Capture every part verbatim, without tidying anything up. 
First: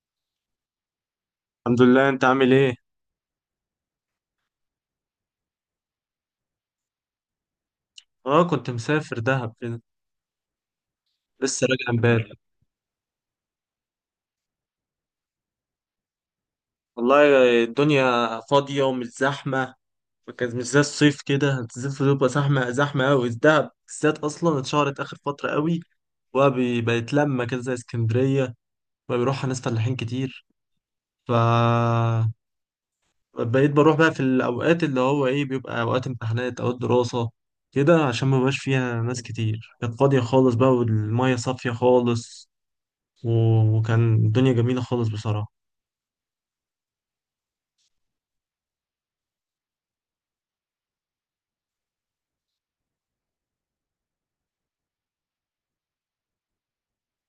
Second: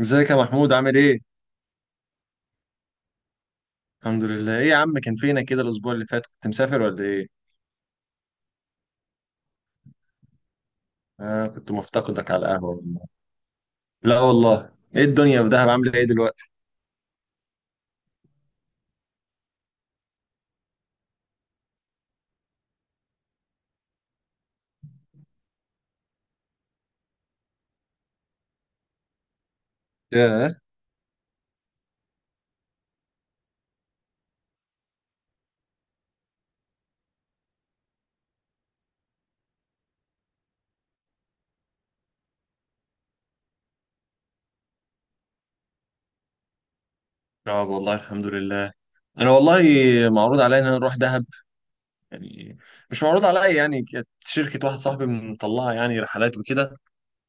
ازيك يا محمود؟ عامل ايه؟ الحمد لله، انت عامل ايه؟ الحمد لله. ايه يا عم، كان فينك كده الاسبوع اللي فات؟ كنت مسافر ولا ايه؟ اه كنت مسافر دهب كده. آه، لسه كنت راجع امبارح. مفتقدك على القهوة والله. لا والله، ايه الدنيا في دهب عاملة ايه دلوقتي؟ والله الدنيا فاضيه ومش زحمه، فكانت مش زي الصيف كده. الصيف بتبقى زحمه زحمه قوي، دهب بالذات اصلا اتشهرت اخر فتره قوي، وبقى بي- بقت لما كده زي اسكندريه، بقى بيروحها ناس فلاحين كتير. ياه. ف بقيت بروح بقى في الاوقات اللي هو ايه بيبقى اوقات امتحانات، اوقات دراسه كده، عشان ما بقاش فيها ناس كتير. كانت فاضيه خالص بقى، والميه صافيه خالص، و- وكان الدنيا جميلة خالص بصراحة. اه والله الحمد لله. انا والله معروض عليا ان انا اروح دهب، يعني مش معروض عليا يعني، كانت شركة واحد صاحبي مطلعها، يعني رحلات وكده.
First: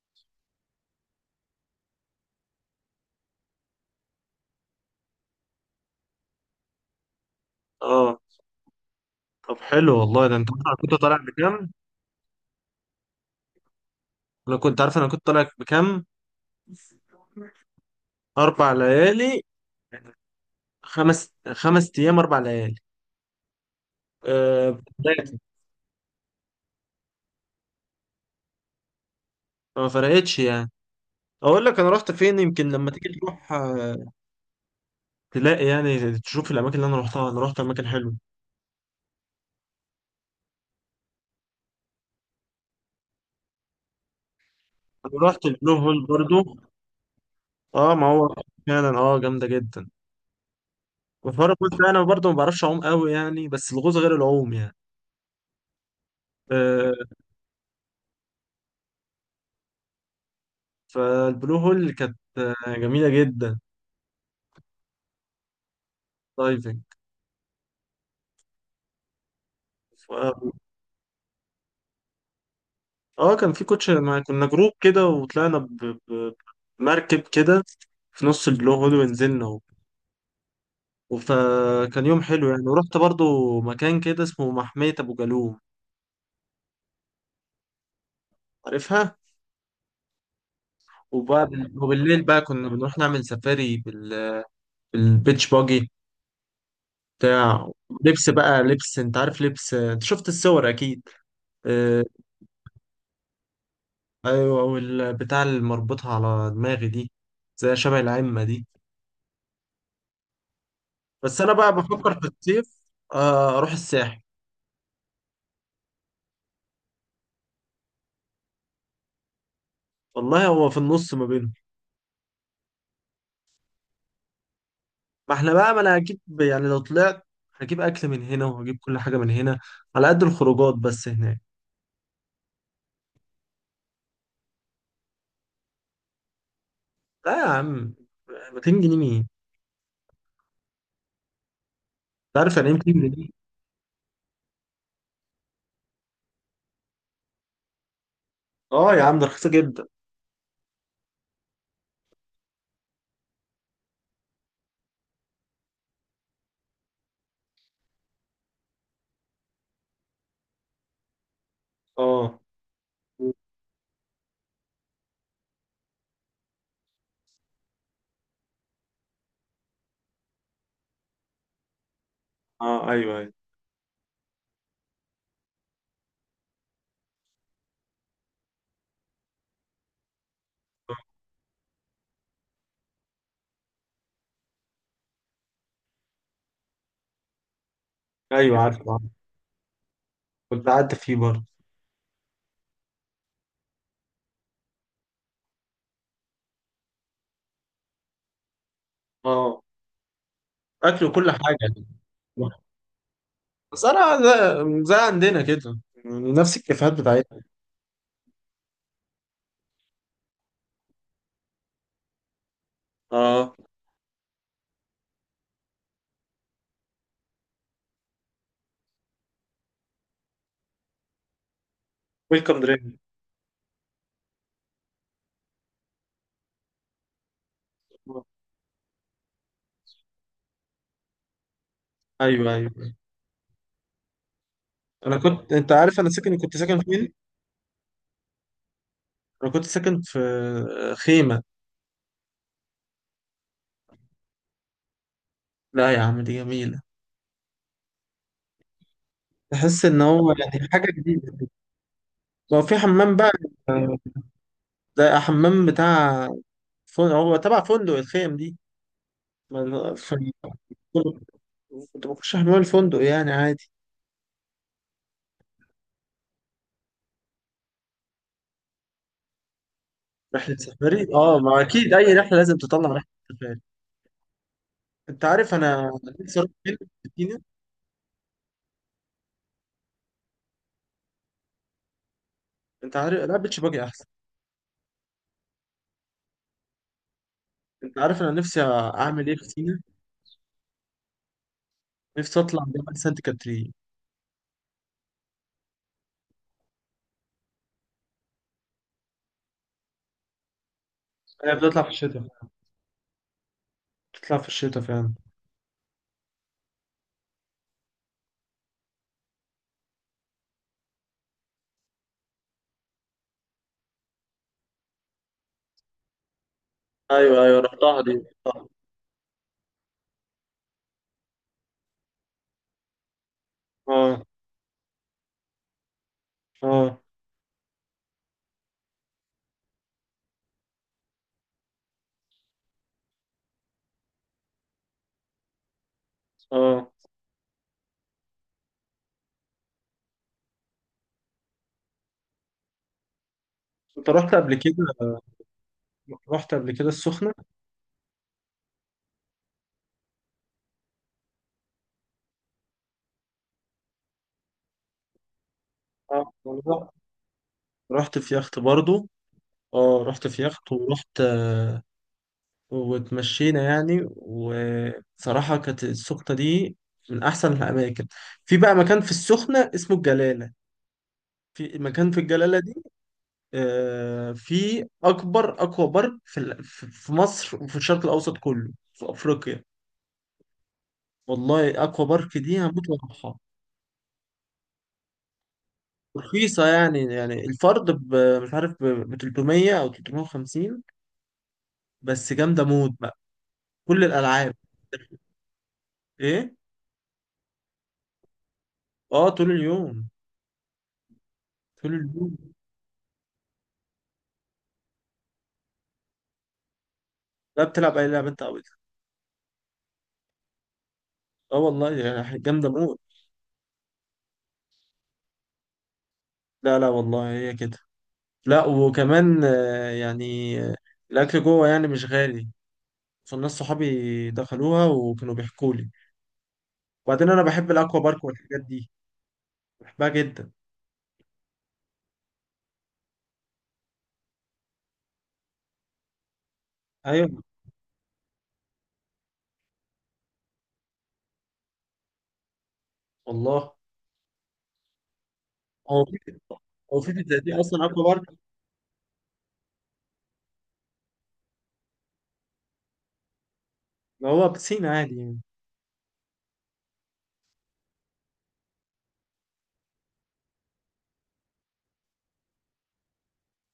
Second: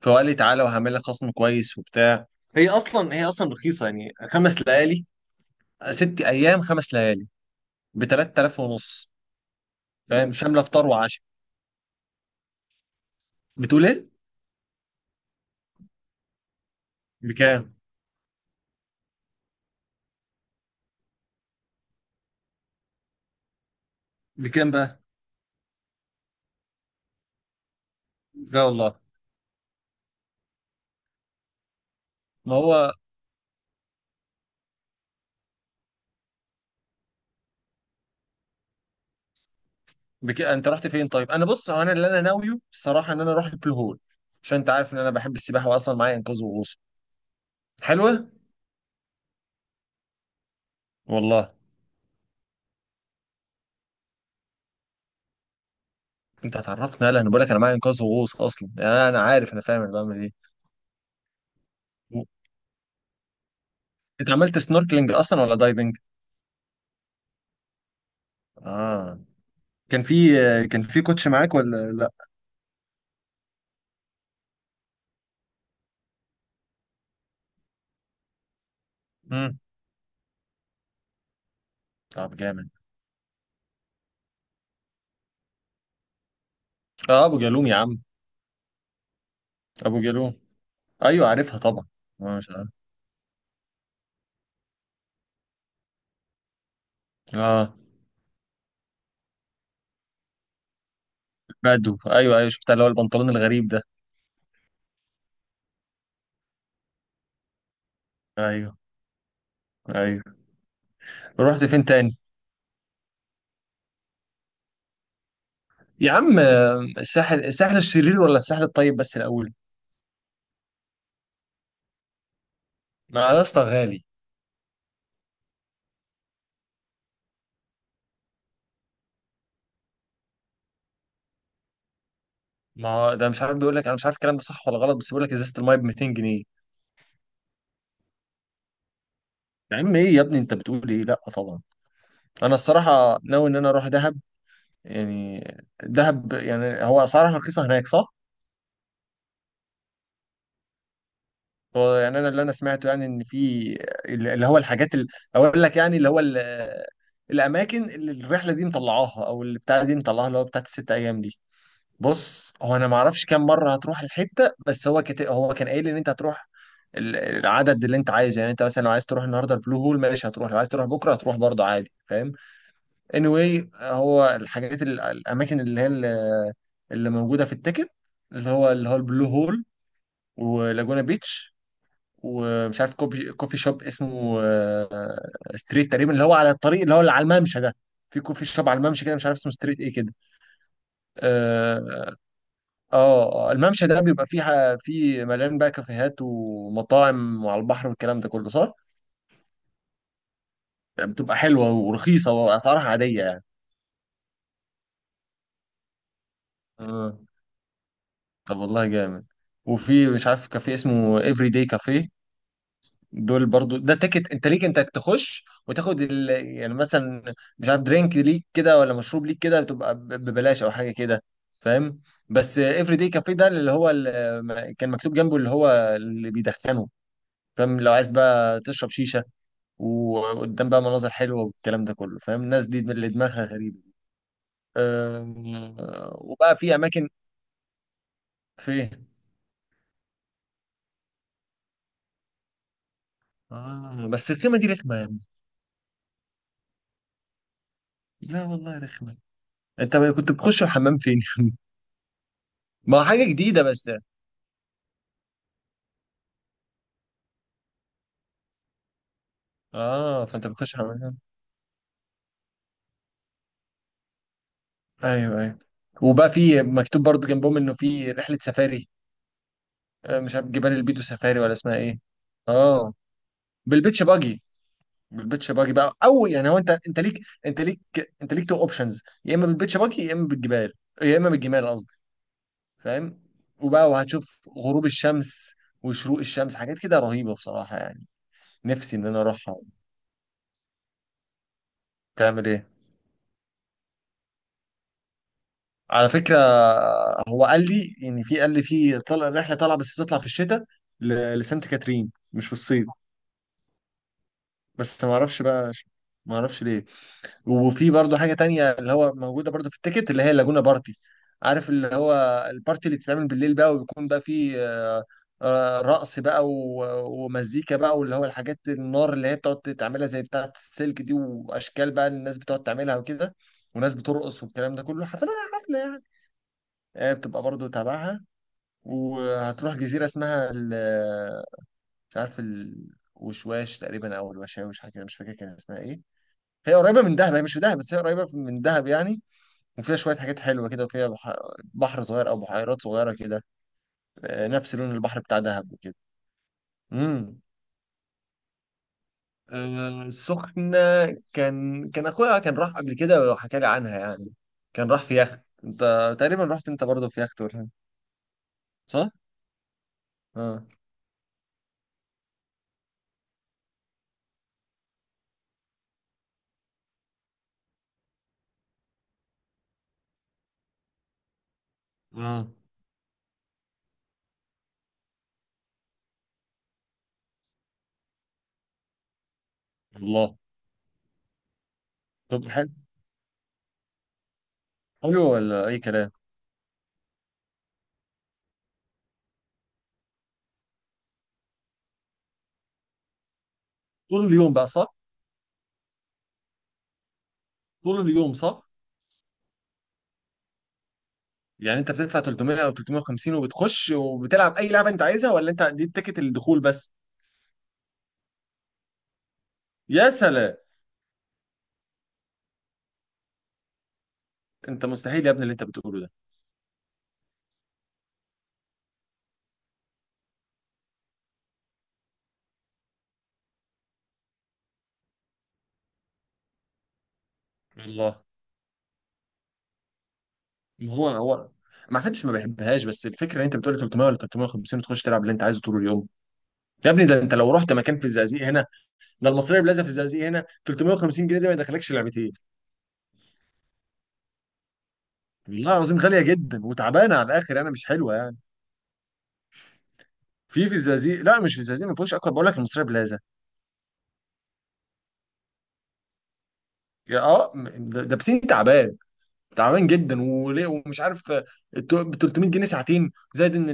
فقال لي تعالى وهعمل لك خصم كويس وبتاع. هي اصلا هي اصلا رخيصة يعني، خمس ليالي ست ايام خمس ليالي، ب اه ثلاثة آلاف ونص، طب حلو والله. فاهم؟ ده انت شاملة عارف انا فطار كنت طالع وعشاء. بكام؟ بتقول ايه؟ انا كنت عارف انا كنت طالع بكام. بكام؟ اربع ليالي، خمس، خمس ايام اربع ليالي. بكام آه، بقى؟ بتاعتي. لا والله. ما فرقتش يعني. اقول لك انا رحت فين ما يمكن لما هو تيجي تروح، آه، تلاقي يعني تشوف الاماكن اللي انا رحتها. انا رحت اماكن حلوه، بك... انت رحت فين طيب؟ انا بص، هو انا اللي انا ناويه بصراحه ان انا اروح البلو هول، عشان انت عارف ان انا انا بحب رحت السباحه، البلو واصلا هول معايا برضو. انقاذ وغوص. اه ما حلوه؟ هو فعلا اه جامده جدا. والله. وفرق، قلت انا برضو ما بعرفش اعوم قوي يعني، بس الغوص غير العوم يعني. انت آه، هتعرفني، يلا انا بقول لك انا معايا انقاذ وغوص اصلا يعني، انا أنا عارف، انا فاهم انا بعمل ايه. فالبلو هول كانت و- جميلة جدا. انت عملت سنوركلينج اصلا ولا دايفنج؟ دايفنج. اه. كان ف... في كان في كوتش معاك ولا لا؟ اه كان في كوتش مع... كنا جروب كده، وطلعنا ب... ب... بمركب كده في نص البلو هول ونزلنا امم. و- فكان يوم طب حلو يعني. جامد. ورحت برضو مكان كده اسمه محمية أبو جالوم، اه ابو جالوم يا عم، عارفها. ابو جالوم، ايوه عارفها وبعد طبعا. وبالليل آه، بقى مش كنا عارف. بنروح نعمل سفاري بال... بالبيتش باجي بتاع، اه لبس بقى لبس، انت عارف لبس، انت شفت الصور اكيد. بدو، آه، ايوه ايوه شفتها، اللي هو البنطلون الغريب ده. ايوه والبتاع اللي مربوطها على دماغي دي زي شبه العمة دي. ايوه ايوه. بس انا رحت بقى فين بفكر تاني؟ في الصيف. آه، اروح الساحل. يا عم، آه، الساحل، الساحل الشرير ولا الساحل الطيب بس الاول؟ والله هو في النص ما بينهم. ما يا اسطى غالي. ما احنا بقى، ما انا هجيب يعني لو طلعت، هجيب اكل من هنا وهجيب كل حاجة من هنا، على قد الخروجات بس هناك. ما هو ده، مش عارف، بيقول لك، انا مش عارف الكلام ده صح ولا غلط، بس بيقول لك ازازه المايه ب ميتين جنيه. لا يا عم، مئتين جنيه مين؟ يا عم ايه يا ابني، انت بتقول ايه؟ لا طبعا. انت انا عارف يعني ايه مئتين جنيه الصراحه دي؟ ناوي ان انا اروح دهب، يعني دهب يعني هو اسعارها رخيصه هناك صح. اه يا عم، ده رخيصة جدا. هو يعني انا اللي انا سمعته يعني، ان في اللي هو الحاجات اللي، اقول لك يعني، اللي هو ال- الاماكن اللي الرحله دي مطلعاها، او اللي بتاع دي مطلعاها، اللي هو بتاعت الست ايام دي. اه. بص هو انا ما اعرفش كام مره هتروح الحته، بس هو كت... هو كان قايل ان انت هتروح ال- العدد اللي انت عايزه، يعني انت مثلا لو عايز تروح النهارده البلو هول ماشي هتروح، لو عايز تروح بكره هتروح برضه عادي، فاهم؟ اه ايوه ايوه. anyway، هو الحاجات ال- الاماكن اللي هي ال- اللي موجوده في التيكت، اللي هو اللي هو البلو هول، ولاجونا بيتش، ومش عارف كوفي، كوفي شوب اسمه آه، ستريت تقريبا، اللي هو على الطريق اللي هو اللي على الممشى ده، في كوفي ايوه شوب على عارف عارف. الممشى كده، مش عارف اسمه ستريت ايه كده. كنت قعدت فيه برضه. آه، اه. آه، الممشى ده بيبقى فيه ح- فيه مليان بقى كافيهات ومطاعم، وعلى البحر والكلام ده كله، صح؟ اه، اكل وكل بتبقى حاجة حلوة يعني. ورخيصة، وأسعارها عادية يعني. بس انا زي, زي عندنا كده، يعني نفس الكافيهات اه بتاعتنا. طب والله جامد. وفي، مش عارف، كافيه اسمه افري داي كافيه، دول اه برضو ده تيكت انت ليك، انت تخش وتاخد ال... يعني مثلا مش عارف درينك ليك كده، ولا مشروب ليك كده، بتبقى ب- ببلاش او حاجه كده، فاهم؟ ويلكم بس درينك. افري داي كافيه ده، اللي هو ال... كان مكتوب جنبه اللي هو اللي بيدخنه، فاهم؟ لو عايز بقى تشرب شيشه، وقدام بقى مناظر حلوه والكلام ده كله، فاهم؟ ايوه الناس ايوه. دي من اللي دماغها غريبه. انا كنت، انت أم... عارف انا آه، ساكن وبقى كنت في ساكن اماكن. فين؟ فين؟ انا كنت ساكن في خيمه. آه بس الخيمه دي رخمه يا ابني. لا يا عم دي جميله، لا والله رخمه. تحس انت ان ما هو كنت بتخش يعني حاجه الحمام فين؟ جديده. هو في ما هو حمام حاجه بقى، جديده بس. ده حمام بتاع فندق، هو تبع فندق الخيم دي. ما- اه في- فانت بتخش الحمام. كنت بخش حمام الفندق يعني عادي. ايوه ايوه. وبقى في مكتوب برضو جنبهم انه في رحله سفاري، آه، مش عارف رحله جبال البيدو سفاري، اه سفاري ولا ما اسمها اكيد ايه. اي رحله لازم تطلع اه رحله سفاري. بالبيتش باجي. انت بالبيتش عارف باجي انا بقى، او نفسي يعني اروح هو انت، انت ليك فين؟ انت ليك انت ليك تو اوبشنز، يا اما بالبيتش باجي، يا اما بالجبال، يا اما بالجمال قصدي، انت عارف، فاهم؟ لا بيتش باجي وبقى احسن. وهتشوف غروب الشمس وشروق الشمس، حاجات كده رهيبه بصراحه انت يعني. عارف انا نفسي نفسي ان انا اعمل ايه في اروحها. سينا؟ نفسي تعمل اطلع ايه؟ جبل سانت كاترين. على فكره هو قال لي، يعني في، قال لي في طلع رحله طالعه، بس بتطلع في الشتاء، ل- هي لسانت بتطلع في كاترين، الشتاء، مش في الصيف. بتطلع في الشتاء بس فعلا. ما اعرفش بقى، ما اعرفش ليه. وفي برضه حاجة تانية، اللي هو موجودة برضه في التيكت، اللي هي اللاجونا بارتي، عارف؟ اللي هو البارتي اللي بتتعمل بالليل بقى، وبيكون بقى فيه آه، آه، رقص بقى و- ايوه ايوه، ومزيكا بقى، رحتها دي، واللي هو الحاجات رحتها. النار اللي هي بتقعد تعملها، زي بتاعة السلك دي، وأشكال بقى الناس بتقعد تعملها وكده، وناس اه بترقص والكلام ده كله، حفلة حفلة يعني. اه آه، بتبقى برضه تابعها. وهتروح جزيرة اسمها ال- مش عارف الوشواش تقريبا، أو الوشاوش، حاجة كده، مش فاكر كان اسمها إيه. هي اه. قريبة من دهب، هي مش في دهب بس هي قريبة من دهب يعني. وفيها شوية حاجات حلوة كده، وفيها بح- بحر صغير، أو بحيرات صغيرة كده، انت رحت آه، قبل كده؟ نفس لون البحر بتاع دهب وكده. رحت قبل كده السخنة؟ امم. آه، السخنة، كان كان أخويا كان راح قبل كده، وحكى لي عنها يعني، كان راح في يخت، أنت اه تقريبا أنا رحت رحت، أنت برضه في يخت ولا؟ رحت في يخت برضو. صح؟ اه رحت في اه. يخت ورحت، آه، واتمشينا يعني. وصراحة كانت السخنة دي من أحسن الأماكن. في بقى مكان في السخنة اسمه الجلالة، في مكان في اه. الجلالة دي، آه، في اكبر اكوا بارك في ال- في في مصر وفي الشرق الاوسط كله، في افريقيا. الله. والله اكوا بارك طب دي حلو. هموت واروحها. حلو ولا أي كلام؟ رخيصه يعني، يعني الفرد ب- مش عارف ب ب تلتمية او تلتمية وخمسين. بس جامده موت بقى، كل طول اليوم الالعاب. بقى صح؟ ايه؟ طول اليوم صح؟ اه طول اليوم، يعني أنت طول بتدفع اليوم. تلتمية أو ثلاثمائة وخمسين، وبتخش وبتلعب أي لعبة أنت عايزها، ولا أنت دي تيكت الدخول بس؟ لا بتلعب اي لعبه انت عاوزها. يا سلام. اه والله يعني جامده موت. أنت مستحيل يا ابني اللي أنت بتقوله ده. لا لا والله هي كده. لا وكمان، آه، يعني، آه، الاكل جوه يعني مش غالي. فالناس صحابي دخلوها وكانوا بيحكوا لي. وبعدين انا بحب الاكوا بارك والله. والحاجات دي، بحبها جدا. ما هو هو ما حدش ما بيحبهاش، بس الفكره ان انت بتقول تلتمية ولا تلتمية وخمسين، وتخش تلعب اللي انت عايزه طول اليوم. يا ابني ده ايوه انت لو رحت مكان في الزقازيق هنا، ده المصريه بلازا في الزقازيق هنا، تلتمية وخمسين جنيه دي ما يدخلكش لعبتين. والله. والله العظيم هو في غاليه جدا هو وتعبانه في على زي دي الاخر، انا اصلا مش اكوا حلوه بارك؟ يعني. في، في الزقازيق، لا، مش في الزقازيق ما فيهوش اكتر، بقول لك المصريه بلازا. ما هو بسين عادي يعني. يا اه م- ده ده بسين تعبان، تعبان جدا، وليه ومش عارف، آه، التو- ب تلتمية جنيه ساعتين زائد ان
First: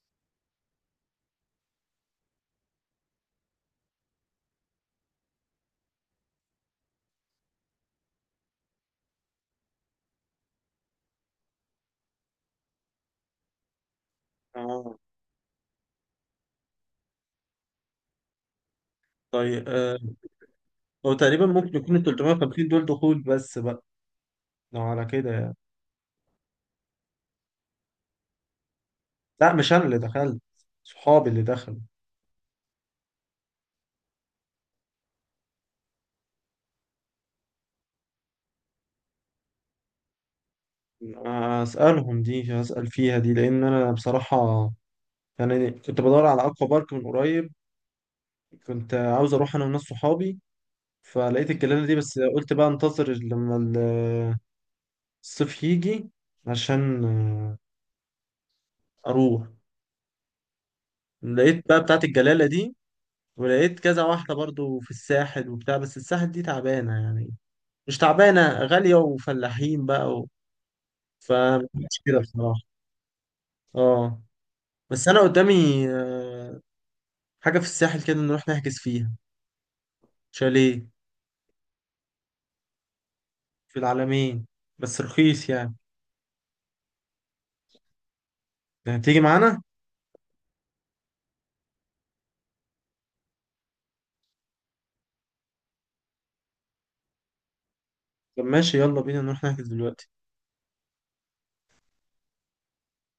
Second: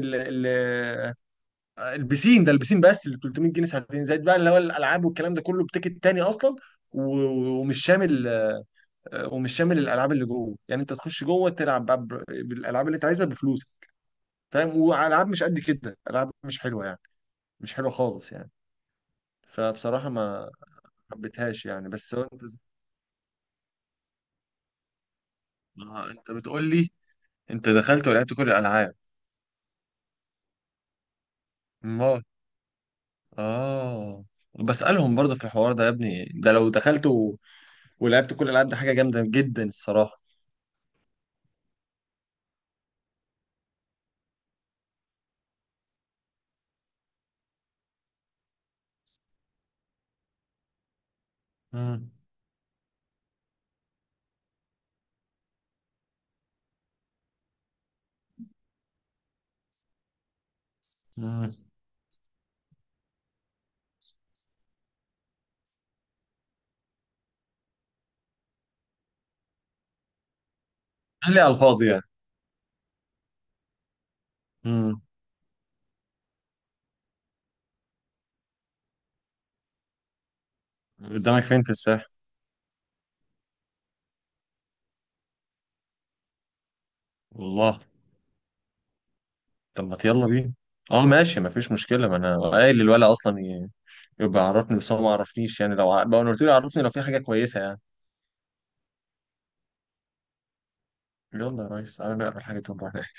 البسين ده البسين بس ال تلتمية جنيه ساعتين زائد بقى، اللي هو الالعاب والكلام ده كله، بتيكت تاني اصلا، و- ومش شامل آه، ومش شامل الالعاب اللي جوه يعني، انت تخش جوه تلعب بقى ب- بالالعاب اللي انت عايزها بفلوس، فاهم؟ اه. والعاب مش قد كده، العاب مش حلوه يعني، مش حلوه خالص يعني. طيب آه. فبصراحه ما هو تقريبا حبيتهاش ممكن يعني، يكون ال بس هو انت ز- تلتمية وخمسين دول دخول بس بقى، لو على كده يعني. آه، انت بتقول لي انت دخلت ولعبت كل الالعاب. لا مش انا اللي دخلت، صحابي اللي دخلوا. ما اه، بسالهم برضه في الحوار ده يا ابني، ده لو دخلت و- ولعبت كل الالعاب ده حاجه جامده جدا الصراحه. اسالهم دي، اسال فيها دي، لان انا بصراحه يعني كنت بدور على اكوا بارك من قريب، كنت عاوز اروح انا وناس صحابي. فلقيت الجلالة دي مم. بس قلت بقى انتظر لما ال- الصيف يجي عشان، آه، اروح. مم. لقيت بقى بتاعت الجلالة دي، ولقيت كذا واحدة برضو في الساحل وبتاع، بس الساحل دي تعبانة يعني، مش تعبانة غالية وفلاحين بقى، و... قال لي على الفاضي فمش يعني. كده بصراحة. اه. مم. بس انا قدامي، آه، حاجة في الساحل كده نروح نحجز فيها شاليه، قدامك فين في الساحل؟ في العلمين، بس رخيص يعني. والله. يعني تيجي معانا. طب ما يلا بينا. اه ماشي مفيش مشكلة، ما انا قايل للولد اصلا، ي- يبقى عرفني، بس هو ما عرفنيش يعني، لو ع- بقى انا قلت له عرفني لو في حاجة كويسة يعني. طب ماشي يلا بينا نروح نحجز دلوقتي. يلا يا ريس تعالى نقرا الحاجة تقوم رايح.